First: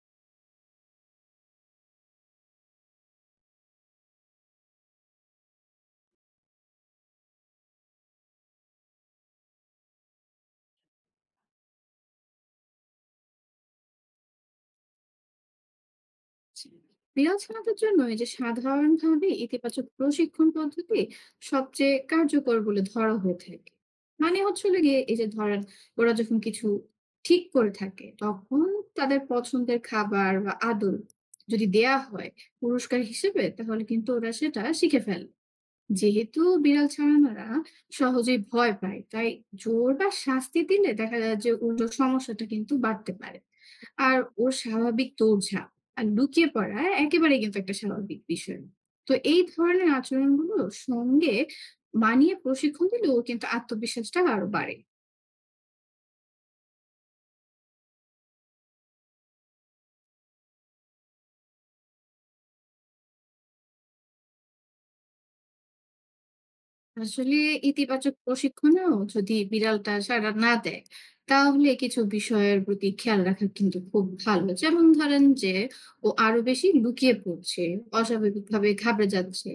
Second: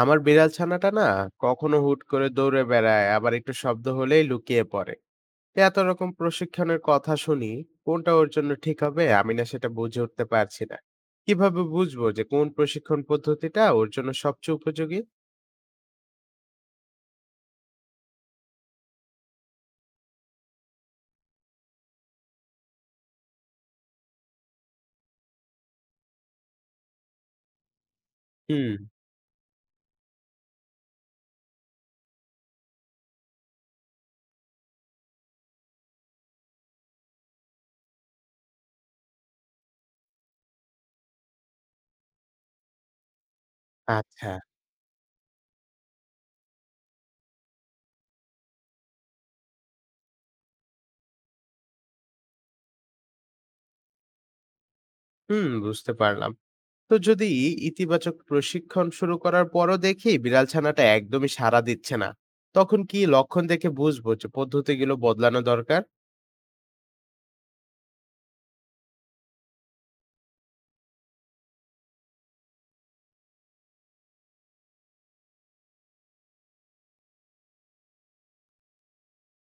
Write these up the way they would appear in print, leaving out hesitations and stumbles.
আমার বিড়াল ছানাটা না কখনো হুট করে দৌড়ে বেড়ায়, আবার একটু শব্দ হলেই লুকিয়ে পড়ে। এত রকম প্রশিক্ষণের কথা শুনি, কোনটা ওর জন্য ঠিক হবে আমি না সেটা বুঝে উঠতে পারছি না। কিভাবে বুঝবো যে কোন প্রশিক্ষণ পদ্ধতিটা ওর জন্য সবচেয়ে উপযোগী? বিড়াল ছানাদের জন্য এই যে সাধারণভাবে ইতিবাচক প্রশিক্ষণ পদ্ধতি সবচেয়ে কার্যকর বলে ধরা হয়ে থাকে। মানে হচ্ছে হলো গিয়ে এই যে ধরেন, ওরা যখন কিছু ঠিক করে থাকে তখন হুম। তাদের পছন্দের খাবার বা আদর যদি দেয়া হয় পুরস্কার হিসেবে, তাহলে কিন্তু ওরা সেটা শিখে ফেলে। যেহেতু বিড়াল ছানারা সহজেই ভয় পায়, তাই জোর বা শাস্তি দিলে দেখা যায় যে ওর সমস্যাটা কিন্তু বাড়তে পারে। আর আচ্ছা। ওর স্বাভাবিক দৌড়ঝাঁপ আর লুকিয়ে পড়া একেবারেই কিন্তু একটা স্বাভাবিক বিষয়। তো এই ধরনের আচরণগুলো সঙ্গে মানিয়ে প্রশিক্ষণ দিলে ওর কিন্তু আত্মবিশ্বাসটা আরো বাড়ে। হুম, বুঝতে পারলাম। তো যদি ইতিবাচক প্রশিক্ষণ শুরু করার পরও দেখি বিড়াল ছানাটা একদমই সাড়া দিচ্ছে না, তখন কি লক্ষণ দেখে বুঝবো যে পদ্ধতিগুলো বদলানো দরকার? আসলে ইতিবাচক প্রশিক্ষণেও যদি বিড়ালটা সাড়া না দেয়, তাহলে কিছু বিষয়ের প্রতি খেয়াল রাখা কিন্তু খুব ভালো। যেমন ধরেন যে ও আরো বেশি লুকিয়ে পড়ছে, অস্বাভাবিকভাবে ঘাবড়ে যাচ্ছে,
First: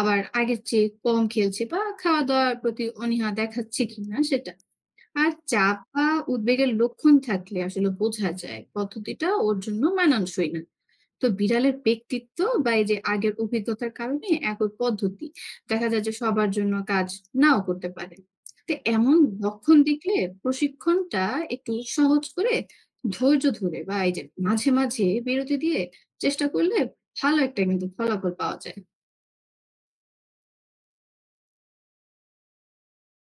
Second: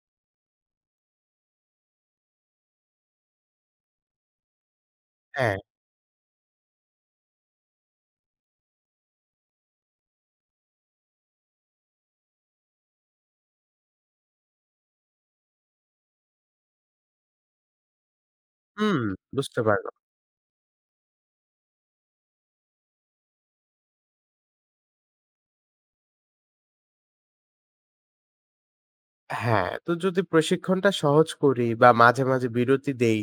আবার আগের চেয়ে কম খেলছে বা খাওয়া-দাওয়ার প্রতি অনীহা দেখাচ্ছে কিনা সেটা। আর হ্যাঁ। চাপ বা উদ্বেগের লক্ষণ থাকলে আসলে বোঝা যায় পদ্ধতিটা ওর জন্য মানানসই না। তো বিড়ালের ব্যক্তিত্ব বা এই যে আগের অভিজ্ঞতার কারণে একই পদ্ধতি দেখা যায় যে সবার জন্য কাজ নাও করতে পারে। তো হুম, এমন বুঝতে লক্ষণ পারলাম। দেখলে প্রশিক্ষণটা একটু সহজ করে, ধৈর্য ধরে বা এই যে মাঝে মাঝে বিরতি দিয়ে চেষ্টা করলে ভালো একটা কিন্তু ফলাফল পাওয়া যায়। হ্যাঁ, তো যদি প্রশিক্ষণটা সহজ করি বা মাঝে মাঝে বিরতি দেই,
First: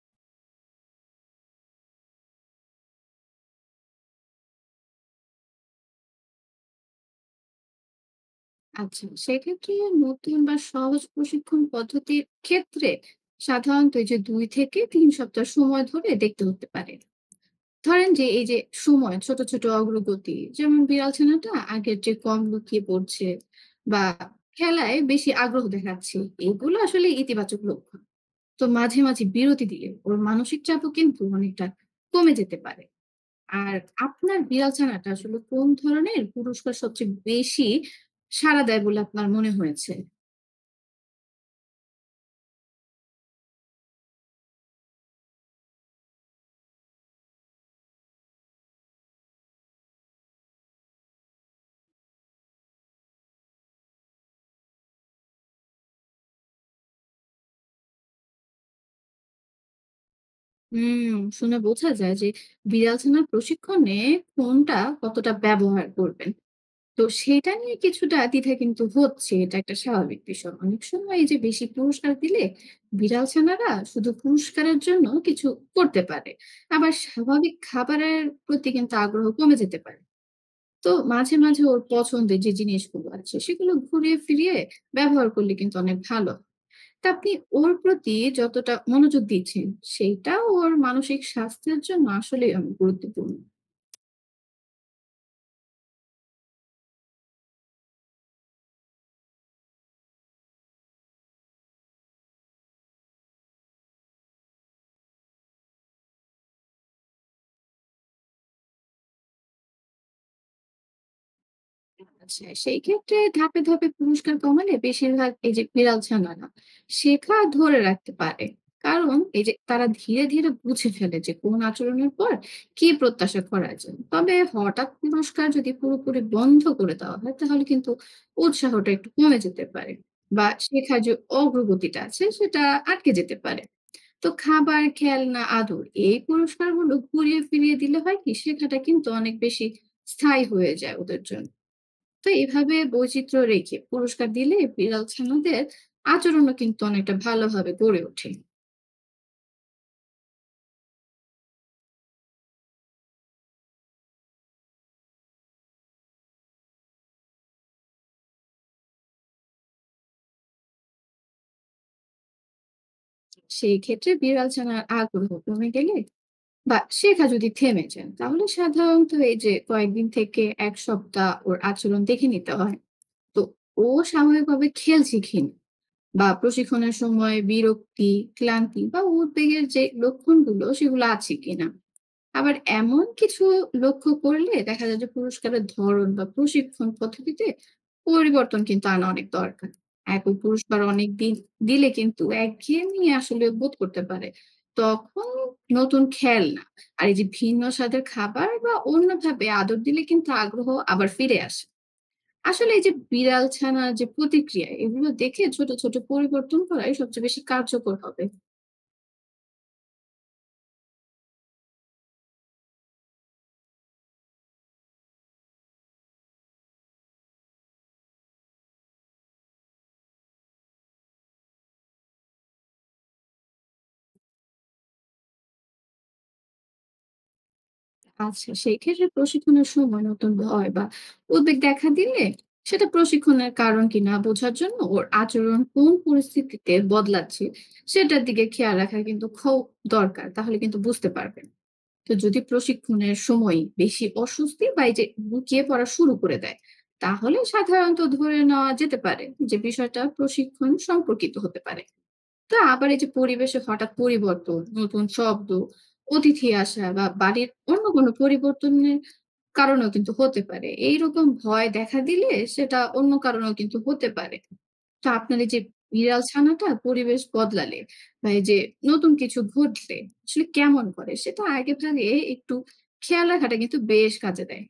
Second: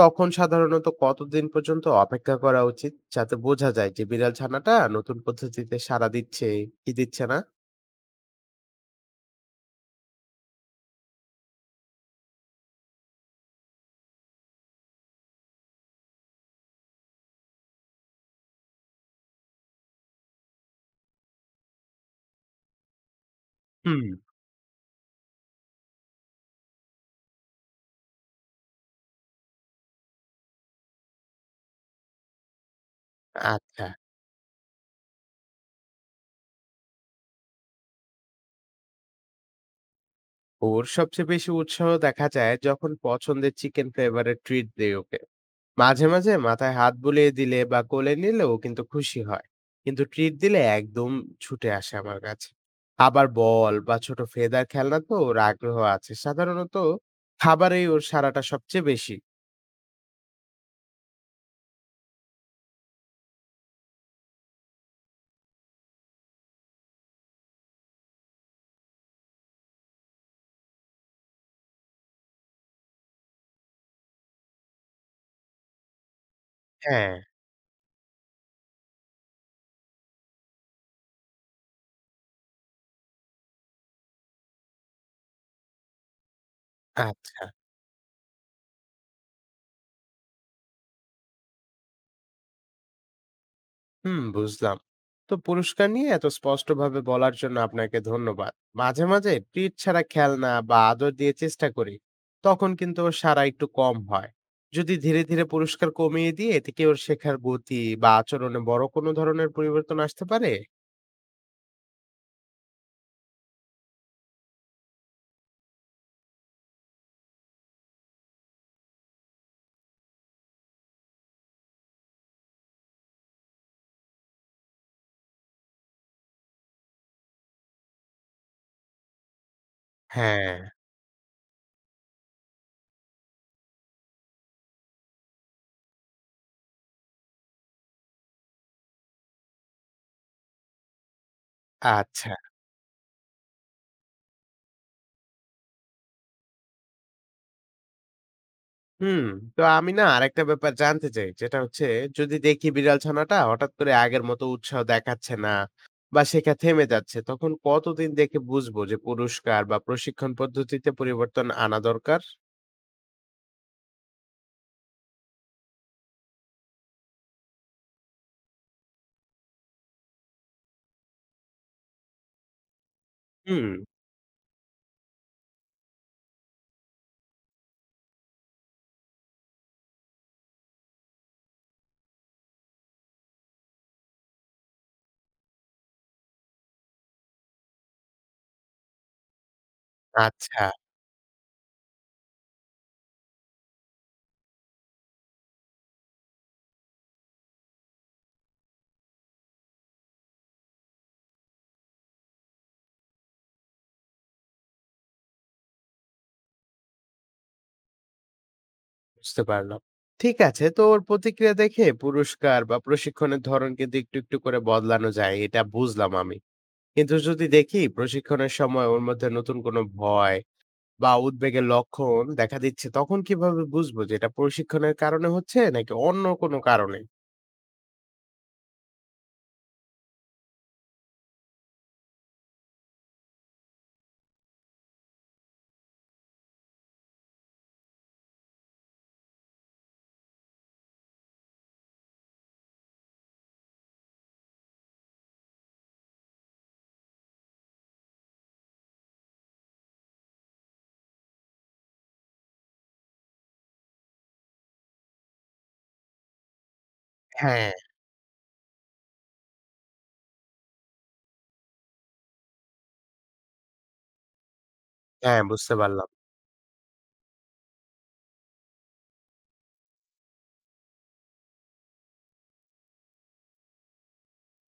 তখন সাধারণত কতদিন পর্যন্ত অপেক্ষা করা উচিত? যাতে বোঝা যায় যে বিড়াল ছানাটা নতুন পদ্ধতিতে সাড়া দিচ্ছে কি দিচ্ছে না? আচ্ছা, সেক্ষেত্রে নতুন বা সহজ প্রশিক্ষণ পদ্ধতির ক্ষেত্রে সাধারণত এই যে ২ থেকে ৩ সপ্তাহ সময় ধরে দেখতে হতে পারে। ধরেন যে এই যে সময় ছোট, ছোট অগ্রগতি, যেমন বিড়াল ছানাটা আগের চেয়ে কম লুকিয়ে পড়ছে বা হুম। খেলায় বেশি আগ্রহ দেখাচ্ছে। এগুলো আসলে ইতিবাচক লক্ষণ। তো মাঝে, মাঝে বিরতি দিলে ওর মানসিক চাপও কিন্তু অনেকটা কমে যেতে পারে। আর আচ্ছা, আপনার বিড়াল ছানাটা আসলে কোন ধরনের পুরস্কার সবচেয়ে বেশি সাড়া দেয় বলে আপনার মনে হয়েছে? ওর সবচেয়ে বেশি উৎসাহ দেখা যায় যখন পছন্দের চিকেন ফ্লেভারের ট্রিট দেই ওকে। মাঝে মাঝে মাথায় হাত বুলিয়ে দিলে বা কোলে নিলে ও কিন্তু খুশি হয়। কিন্তু ট্রিট দিলে একদম ছুটে আসে আমার কাছে। আবার বল বা ছোট ফেদার খেলনা তো ওর আগ্রহ আছে। সাধারণত খাবারেই ওর সাড়াটা সবচেয়ে বেশি। হুম, শুনে বোঝা যায় যে বিড়াল ছানার প্রশিক্ষণে কোনটা কতটা ব্যবহার করবেন। তো সেটা নিয়ে কিছুটা দ্বিধা কিন্তু হচ্ছে। এটা একটা স্বাভাবিক বিষয়। অনেক সময় এই যে বেশি পুরস্কার দিলে বিড়াল ছানারা শুধু পুরস্কারের জন্য কিছু করতে পারে। আবার হ্যাঁ। স্বাভাবিক খাবারের প্রতি কিন্তু আগ্রহ কমে যেতে পারে। তো মাঝে, মাঝে ওর পছন্দের যে জিনিসগুলো আছে সেগুলো ঘুরিয়ে ফিরিয়ে ব্যবহার করলে কিন্তু অনেক ভালো। তা আপনি আচ্ছা। ওর প্রতি যতটা মনোযোগ দিচ্ছেন সেইটা ওর মানসিক স্বাস্থ্যের জন্য আসলেই অনেক গুরুত্বপূর্ণ। হুম, বুঝলাম। তো পুরস্কার নিয়ে এত স্পষ্টভাবে বলার জন্য আপনাকে ধন্যবাদ। মাঝে মাঝে ট্রিট ছাড়া খেলনা বা আদর দিয়ে চেষ্টা করি, তখন কিন্তু ওর সাড়া একটু কম হয়। যদি ধীরে ধীরে পুরস্কার কমিয়ে দিয়ে এতে কি ওর শেখার গতি বা আচরণে বড় কোনো ধরনের পরিবর্তন আসতে পারে? আচ্ছা, সেই ক্ষেত্রে ধাপে ধাপে পুরস্কার কমালে বেশিরভাগ এই যে বিড়াল ছানারা শেখা ধরে রাখতে পারে, কারণ এই যে তারা ধীরে ধীরে বুঝে ফেলে যে কোন আচরণের পর কি প্রত্যাশা করা যায়। তবে হঠাৎ পুরস্কার যদি পুরোপুরি বন্ধ করে দেওয়া হয় তাহলে কিন্তু উৎসাহটা একটু কমে যেতে পারে বা হ্যাঁ। শেখার যে অগ্রগতিটা আছে সেটা আটকে যেতে পারে। তো খাবার, খেলনা, আদর এই পুরস্কারগুলো ঘুরিয়ে ফিরিয়ে দিলে হয় কি, শেখাটা কিন্তু অনেক বেশি স্থায়ী হয়ে যায় ওদের জন্য। তো আচ্ছা। এভাবে বৈচিত্র্য রেখে পুরস্কার দিলে বিড়াল ছানাদের আচরণও কিন্তু অনেকটা ভালোভাবে গড়ে ওঠে। হুম, তো আমি না আরেকটা ব্যাপার জানতে চাই। যেটা হচ্ছে, যদি দেখি বিড়াল ছানাটা হঠাৎ করে আগের মতো উৎসাহ দেখাচ্ছে না বা শেখা থেমে যাচ্ছে, তখন কতদিন দেখে বুঝবো যে পুরস্কার বা প্রশিক্ষণ পদ্ধতিতে পরিবর্তন আনা দরকার? সেই ক্ষেত্রে বিড়াল ছানার আগ্রহ কমে গেলে বা শেখা যদি থেমে যায়, তাহলে সাধারণত এই যে কয়েকদিন থেকে ১ সপ্তাহ ওর আচরণ দেখে নিতে হয়। তো হুম। ও স্বাভাবিকভাবে খেল শিখিন বা প্রশিক্ষণের সময় বিরক্তি, ক্লান্তি বা উদ্বেগের যে লক্ষণগুলো সেগুলো আছে কিনা, আবার এমন কিছু লক্ষ্য করলে দেখা যায় যে পুরস্কারের ধরন বা প্রশিক্ষণ পদ্ধতিতে পরিবর্তন কিন্তু আনা অনেক দরকার। একই আচ্ছা, পুরস্কার অনেক দিন দিলে কিন্তু একঘেয়েমি আসলে বোধ করতে পারে। তখন নতুন খেলনা আর এই যে ভিন্ন স্বাদের খাবার বা অন্যভাবে আদর দিলে কিন্তু আগ্রহ আবার ফিরে আসে। আসলে এই যে বিড়াল ছানার যে প্রতিক্রিয়া এগুলো দেখে ছোট, ছোট পরিবর্তন করাই সবচেয়ে বেশি কার্যকর হবে। বুঝতে পারলাম। ঠিক আছে, তো ওর প্রতিক্রিয়া দেখে পুরস্কার বা প্রশিক্ষণের ধরন কিন্তু একটু একটু করে বদলানো যায়, এটা বুঝলাম আমি। কিন্তু যদি দেখি প্রশিক্ষণের সময় ওর মধ্যে নতুন কোনো ভয় বা উদ্বেগের লক্ষণ দেখা দিচ্ছে, তখন কিভাবে বুঝবো যে এটা প্রশিক্ষণের কারণে হচ্ছে নাকি অন্য কোনো কারণে? আচ্ছা, সেই ক্ষেত্রে প্রশিক্ষণের সময় নতুন ভয় বা উদ্বেগ দেখা দিলে, সেটা প্রশিক্ষণের কারণ কিনা বোঝার জন্য ওর আচরণ কোন পরিস্থিতিতে বদলাচ্ছে সেটার দিকে খেয়াল রাখা কিন্তু খুব দরকার, তাহলে কিন্তু বুঝতে পারবেন। তো যদি প্রশিক্ষণের সময় বেশি অস্বস্তি বা এই যে লুকিয়ে পড়া শুরু করে দেয়, তাহলে সাধারণত ধরে নেওয়া যেতে পারে যে বিষয়টা প্রশিক্ষণ সম্পর্কিত হতে পারে। তো আবার এই যে পরিবেশে হঠাৎ পরিবর্তন, নতুন শব্দ, অতিথি আসা বা বাড়ির হ্যাঁ। অন্য কোনো পরিবর্তনের কারণেও কিন্তু হতে পারে। এইরকম ভয় দেখা দিলে সেটা অন্য কারণেও কিন্তু হতে পারে। তো আপনার হ্যাঁ, এই যে বুঝতে পারলাম। বিড়াল ছানাটা পরিবেশ বদলালে বা এই যে নতুন কিছু ঘটলে আসলে কেমন করে, সেটা আগে ভাগে একটু খেয়াল রাখাটা কিন্তু বেশ কাজে দেয়।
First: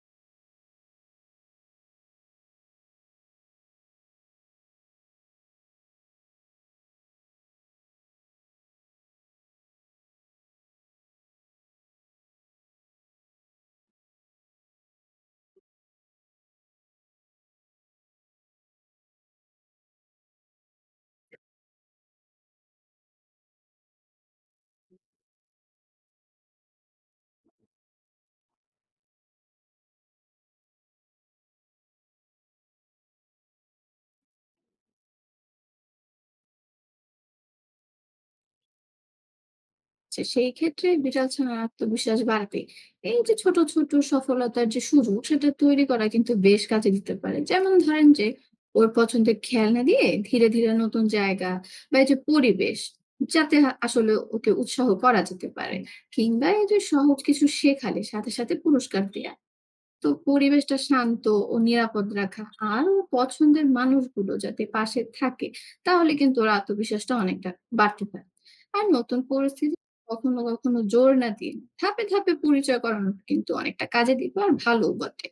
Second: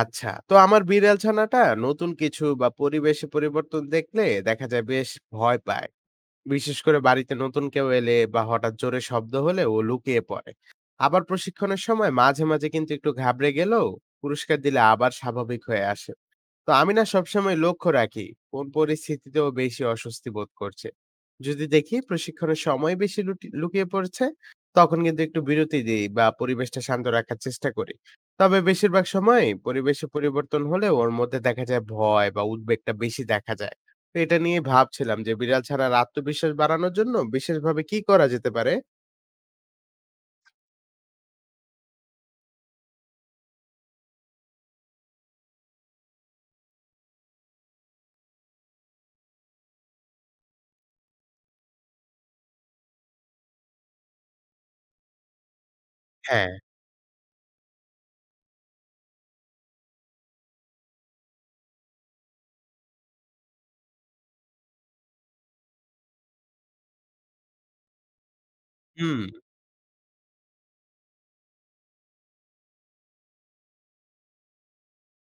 আচ্ছা, তো আমার বিড়াল ছানাটা নতুন কিছু বা পরিবেশে পরিবর্তন দেখলে দেখা যায় বেশ ভয় পায়। বিশেষ করে বাড়িতে নতুন কেউ এলে বা হঠাৎ জোরে শব্দ হলে ও লুকিয়ে পড়ে। আবার প্রশিক্ষণের সময় মাঝে মাঝে কিন্তু একটু ঘাবড়ে গেলেও পুরস্কার দিলে আবার স্বাভাবিক হয়ে আসে। তো আমি না সবসময় লক্ষ্য রাখি কোন পরিস্থিতিতেও বেশি অস্বস্তি বোধ করছে। যদি দেখি প্রশিক্ষণের সময় বেশি লুকিয়ে পড়ছে, তখন কিন্তু একটু বিরতি দিই বা পরিবেশটা শান্ত রাখার চেষ্টা করি। তবে বেশিরভাগ সময় পরিবেশে পরিবর্তন হলে ওর মধ্যে দেখা যায় ভয় বা উদ্বেগটা বেশি দেখা যায়। তো এটা নিয়ে ভাবছিলাম যে বিড়াল ছাড়ার আত্মবিশ্বাস বাড়ানোর জন্য বিশেষভাবে কি করা যেতে পারে? সেই ক্ষেত্রে বিড়াল ছানার আত্মবিশ্বাস বাড়বে। এই যে ছোট ছোট সফলতার যে সুযোগ সেটা তৈরি করা কিন্তু বেশ কাজে দিতে পারে। যেমন ধরেন যে ওর পছন্দের খেলনা দিয়ে ধীরে ধীরে নতুন জায়গা বা এই যে পরিবেশ, যাতে আসলে ওকে উৎসাহ করা যেতে পারে, কিংবা হ্যাঁ। এই যে সহজ কিছু শেখালে সাথে সাথে পুরস্কার দেয়া। তো পরিবেশটা শান্ত ও নিরাপদ রাখা, আর ওর পছন্দের মানুষগুলো যাতে পাশে থাকে, তাহলে কিন্তু ওর আত্মবিশ্বাসটা অনেকটা বাড়তে পারে। আর নতুন হুম। পরিস্থিতি কখনো কখনো জোর না দিয়ে ধাপে ধাপে পরিচয় করানো কিন্তু অনেকটা কাজে দিবে আর ভালো বটে।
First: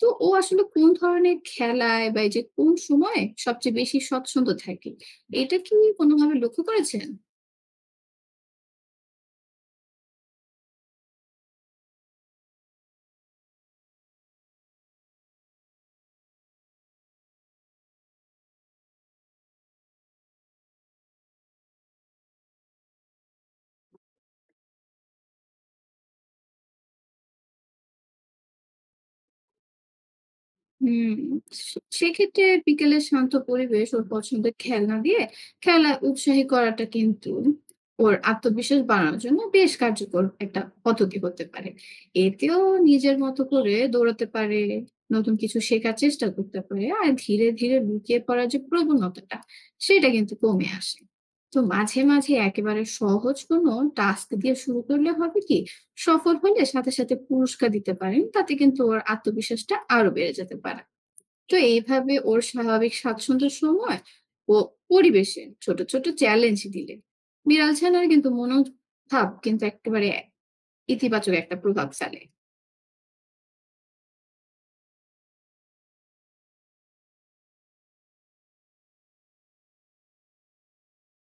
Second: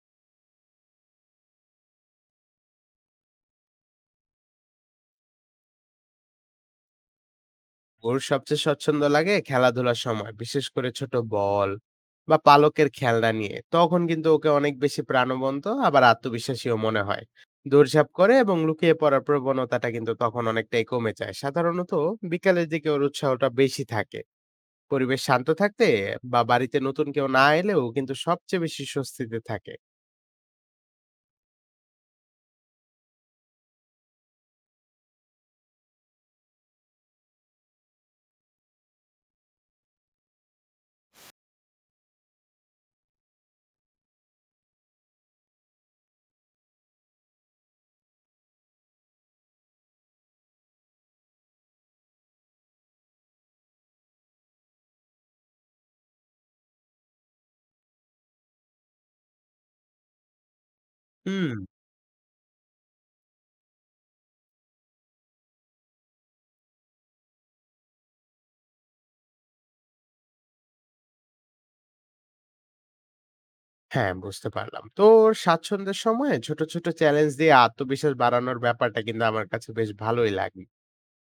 তো ও আসলে কোন ধরনের খেলায় বা এই যে কোন সময়ে সবচেয়ে বেশি স্বচ্ছন্দ থাকে, এটা কি কোনোভাবে লক্ষ্য করেছেন? ওর সবচেয়ে স্বচ্ছন্দ লাগে খেলাধুলার সময়, বিশেষ করে ছোট বল বা পালকের খেলনা নিয়ে। তখন কিন্তু ওকে অনেক বেশি প্রাণবন্ত আবার আত্মবিশ্বাসীও মনে হয়। দৌড়ঝাঁপ করে এবং লুকিয়ে পড়ার প্রবণতাটা কিন্তু তখন অনেকটাই কমে যায়। সাধারণত বিকালের দিকে ওর উৎসাহটা বেশি থাকে। পরিবেশ শান্ত থাকতে বা বাড়িতে নতুন কেউ না এলেও কিন্তু সবচেয়ে বেশি স্বস্তিতে থাকে। হুম, সেক্ষেত্রে বিকেলে শান্ত পরিবেশ ওর পছন্দের খেলনা দিয়ে খেলায় উৎসাহী করাটা কিন্তু ওর আত্মবিশ্বাস বাড়ানোর জন্য বেশ কার্যকর একটা পদ্ধতি হতে পারে। এতেও নিজের মতো করে দৌড়াতে পারে, নতুন কিছু শেখার চেষ্টা করতে পারে, আর ধীরে, ধীরে লুকিয়ে পড়ার যে প্রবণতাটা সেটা কিন্তু কমে আসে। তো মাঝে, মাঝে একেবারে সহজ কোনো টাস্ক দিয়ে শুরু করলে হবে কি, সফল হলে সাথে সাথে পুরস্কার দিতে পারেন, তাতে কিন্তু ওর আত্মবিশ্বাসটা আরো বেড়ে যেতে পারে। তো হুম। এইভাবে ওর স্বাভাবিক স্বাচ্ছন্দ্যের সময় ও পরিবেশে ছোট ছোট চ্যালেঞ্জ দিলে বিড়াল ছানার কিন্তু মনোভাব কিন্তু একেবারে ইতিবাচক একটা প্রভাব ফেলে। হ্যাঁ, বুঝতে পারলাম। তো ওর স্বাচ্ছন্দ্যের সময় ছোট ছোট চ্যালেঞ্জ দিয়ে আত্মবিশ্বাস বাড়ানোর ব্যাপারটা কিন্তু আমার কাছে বেশ ভালোই লাগে।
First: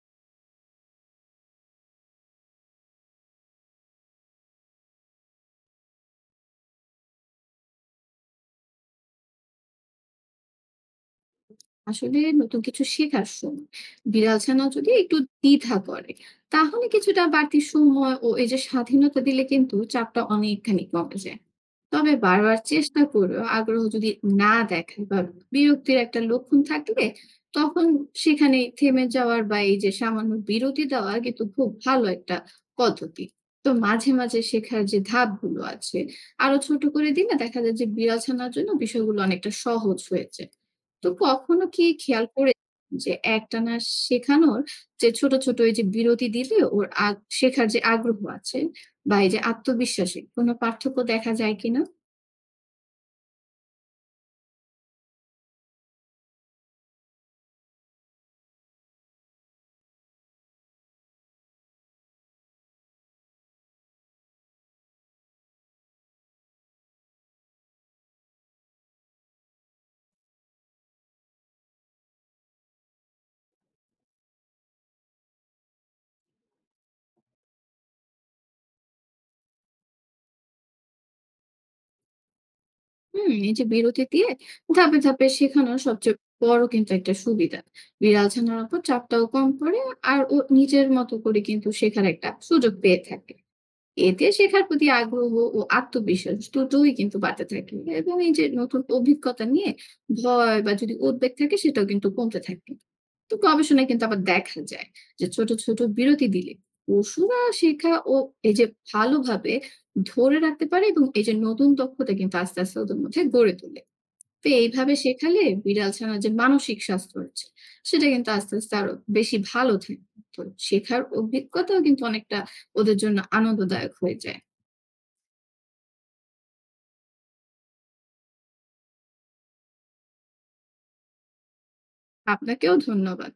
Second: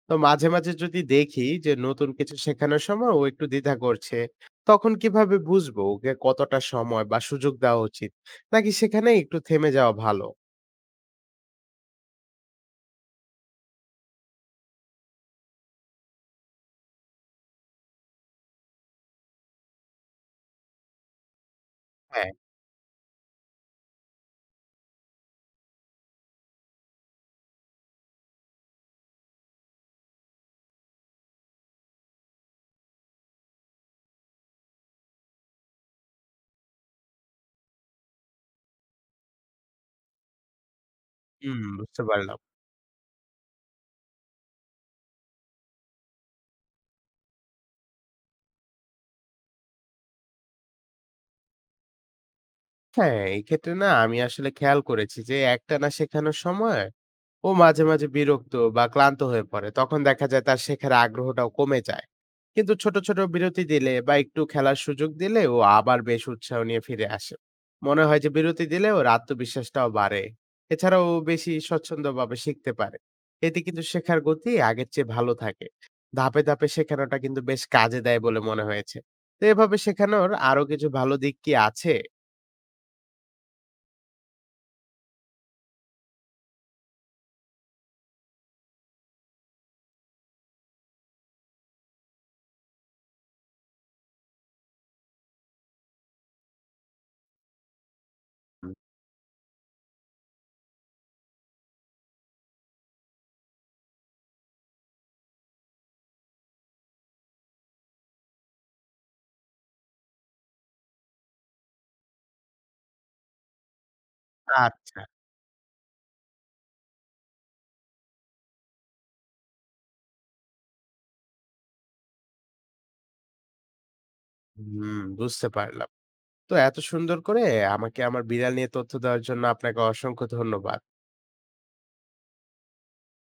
তো মাঝে মাঝে যদি দেখি যে নতুন কিছু শেখানোর সময় ও একটু দ্বিধা করছে, তখন কিভাবে বুঝবো ওকে কতটা সময় বা সুযোগ দেওয়া উচিত? নাকি সেখানে একটু থেমে যাওয়া ভালো? আসলে নতুন কিছু শেখার সময় বিড়াল ছানা যদি একটু দ্বিধা করে, তাহলে কিছুটা বাড়তি সময় ও এই যে স্বাধীনতা দিলে কিন্তু চাপটা অনেকখানি কমে যায়। তবে হ্যাঁ। বারবার চেষ্টা করেও আগ্রহ যদি না দেখায় বা বিরক্তির একটা লক্ষণ থাকলে, তখন সেখানে থেমে যাওয়ার বা এই যে সামান্য বিরতি দেওয়া কিন্তু খুব ভালো একটা পদ্ধতি। তো মাঝে মাঝে শেখার যে ধাপগুলো আছে আরো ছোট করে দিলে দেখা যায় যে বিড়াল ছানার জন্য বিষয়গুলো অনেকটা সহজ হয়েছে। তো হুম, কখনো কি বুঝতে খেয়াল পারলাম। করে যে একটানা শেখানোর যে ছোট, ছোট এই যে বিরতি দিলে ওর শেখার যে আগ্রহ আছে বা এই যে আত্মবিশ্বাসে কোনো পার্থক্য দেখা যায় কিনা? হ্যাঁ, এক্ষেত্রে না আমি আসলে খেয়াল করেছি যে একটানা শেখানোর সময় ও মাঝে মাঝে বিরক্ত বা ক্লান্ত হয়ে পড়ে। তখন দেখা যায় তার শেখার আগ্রহটাও কমে যায়। কিন্তু ছোট ছোট বিরতি দিলে বা একটু খেলার সুযোগ দিলে ও আবার বেশ উৎসাহ নিয়ে ফিরে আসে। মনে হয় যে বিরতি দিলে ওর আত্মবিশ্বাসটাও বাড়ে। এছাড়াও ও বেশি স্বচ্ছন্দভাবে শিখতে পারে। এতে কিন্তু শেখার গতি আগের চেয়ে ভালো থাকে। ধাপে ধাপে শেখানোটা কিন্তু বেশ কাজে দেয় বলে মনে হয়েছে। তো এভাবে শেখানোর আরো কিছু ভালো দিক কি আছে? হুম, এই যে বিরতি দিয়ে ধাপে, ধাপে শেখানোর সবচেয়ে বড় কিন্তু একটা সুবিধা। বিড়াল ছানার উপর চাপটাও কম পড়ে, আর ও নিজের মতো করে কিন্তু শেখার একটা সুযোগ পেয়ে থাকে। এতে শেখার প্রতি আগ্রহ ও আত্মবিশ্বাস দুটোই কিন্তু বাড়তে থাকে, এবং এই যে হুম। নতুন অভিজ্ঞতা নিয়ে ভয় বা যদি উদ্বেগ থাকে সেটাও কিন্তু কমতে থাকে। তো গবেষণায় কিন্তু আবার দেখা যায় যে ছোট ছোট বিরতি দিলে পশুরা শেখা ও এই যে ভালোভাবে ধরে রাখতে পারে, এবং এই যে নতুন দক্ষতা কিন্তু আস্তে আস্তে ওদের মধ্যে গড়ে তোলে। তো এইভাবে আচ্ছা, শেখালে বিড়াল ছানার যে মানসিক স্বাস্থ্য রয়েছে সেটা কিন্তু আস্তে আস্তে আরো বেশি ভালো থাকে। তো শেখার অভিজ্ঞতাও কিন্তু অনেকটা ওদের জন্য আনন্দদায়ক হয়ে যায়। হুম, বুঝতে পারলাম। তো এত সুন্দর করে আমাকে আমার বিড়াল নিয়ে তথ্য দেওয়ার জন্য আপনাকে অসংখ্য ধন্যবাদ। আপনাকেও ধন্যবাদ।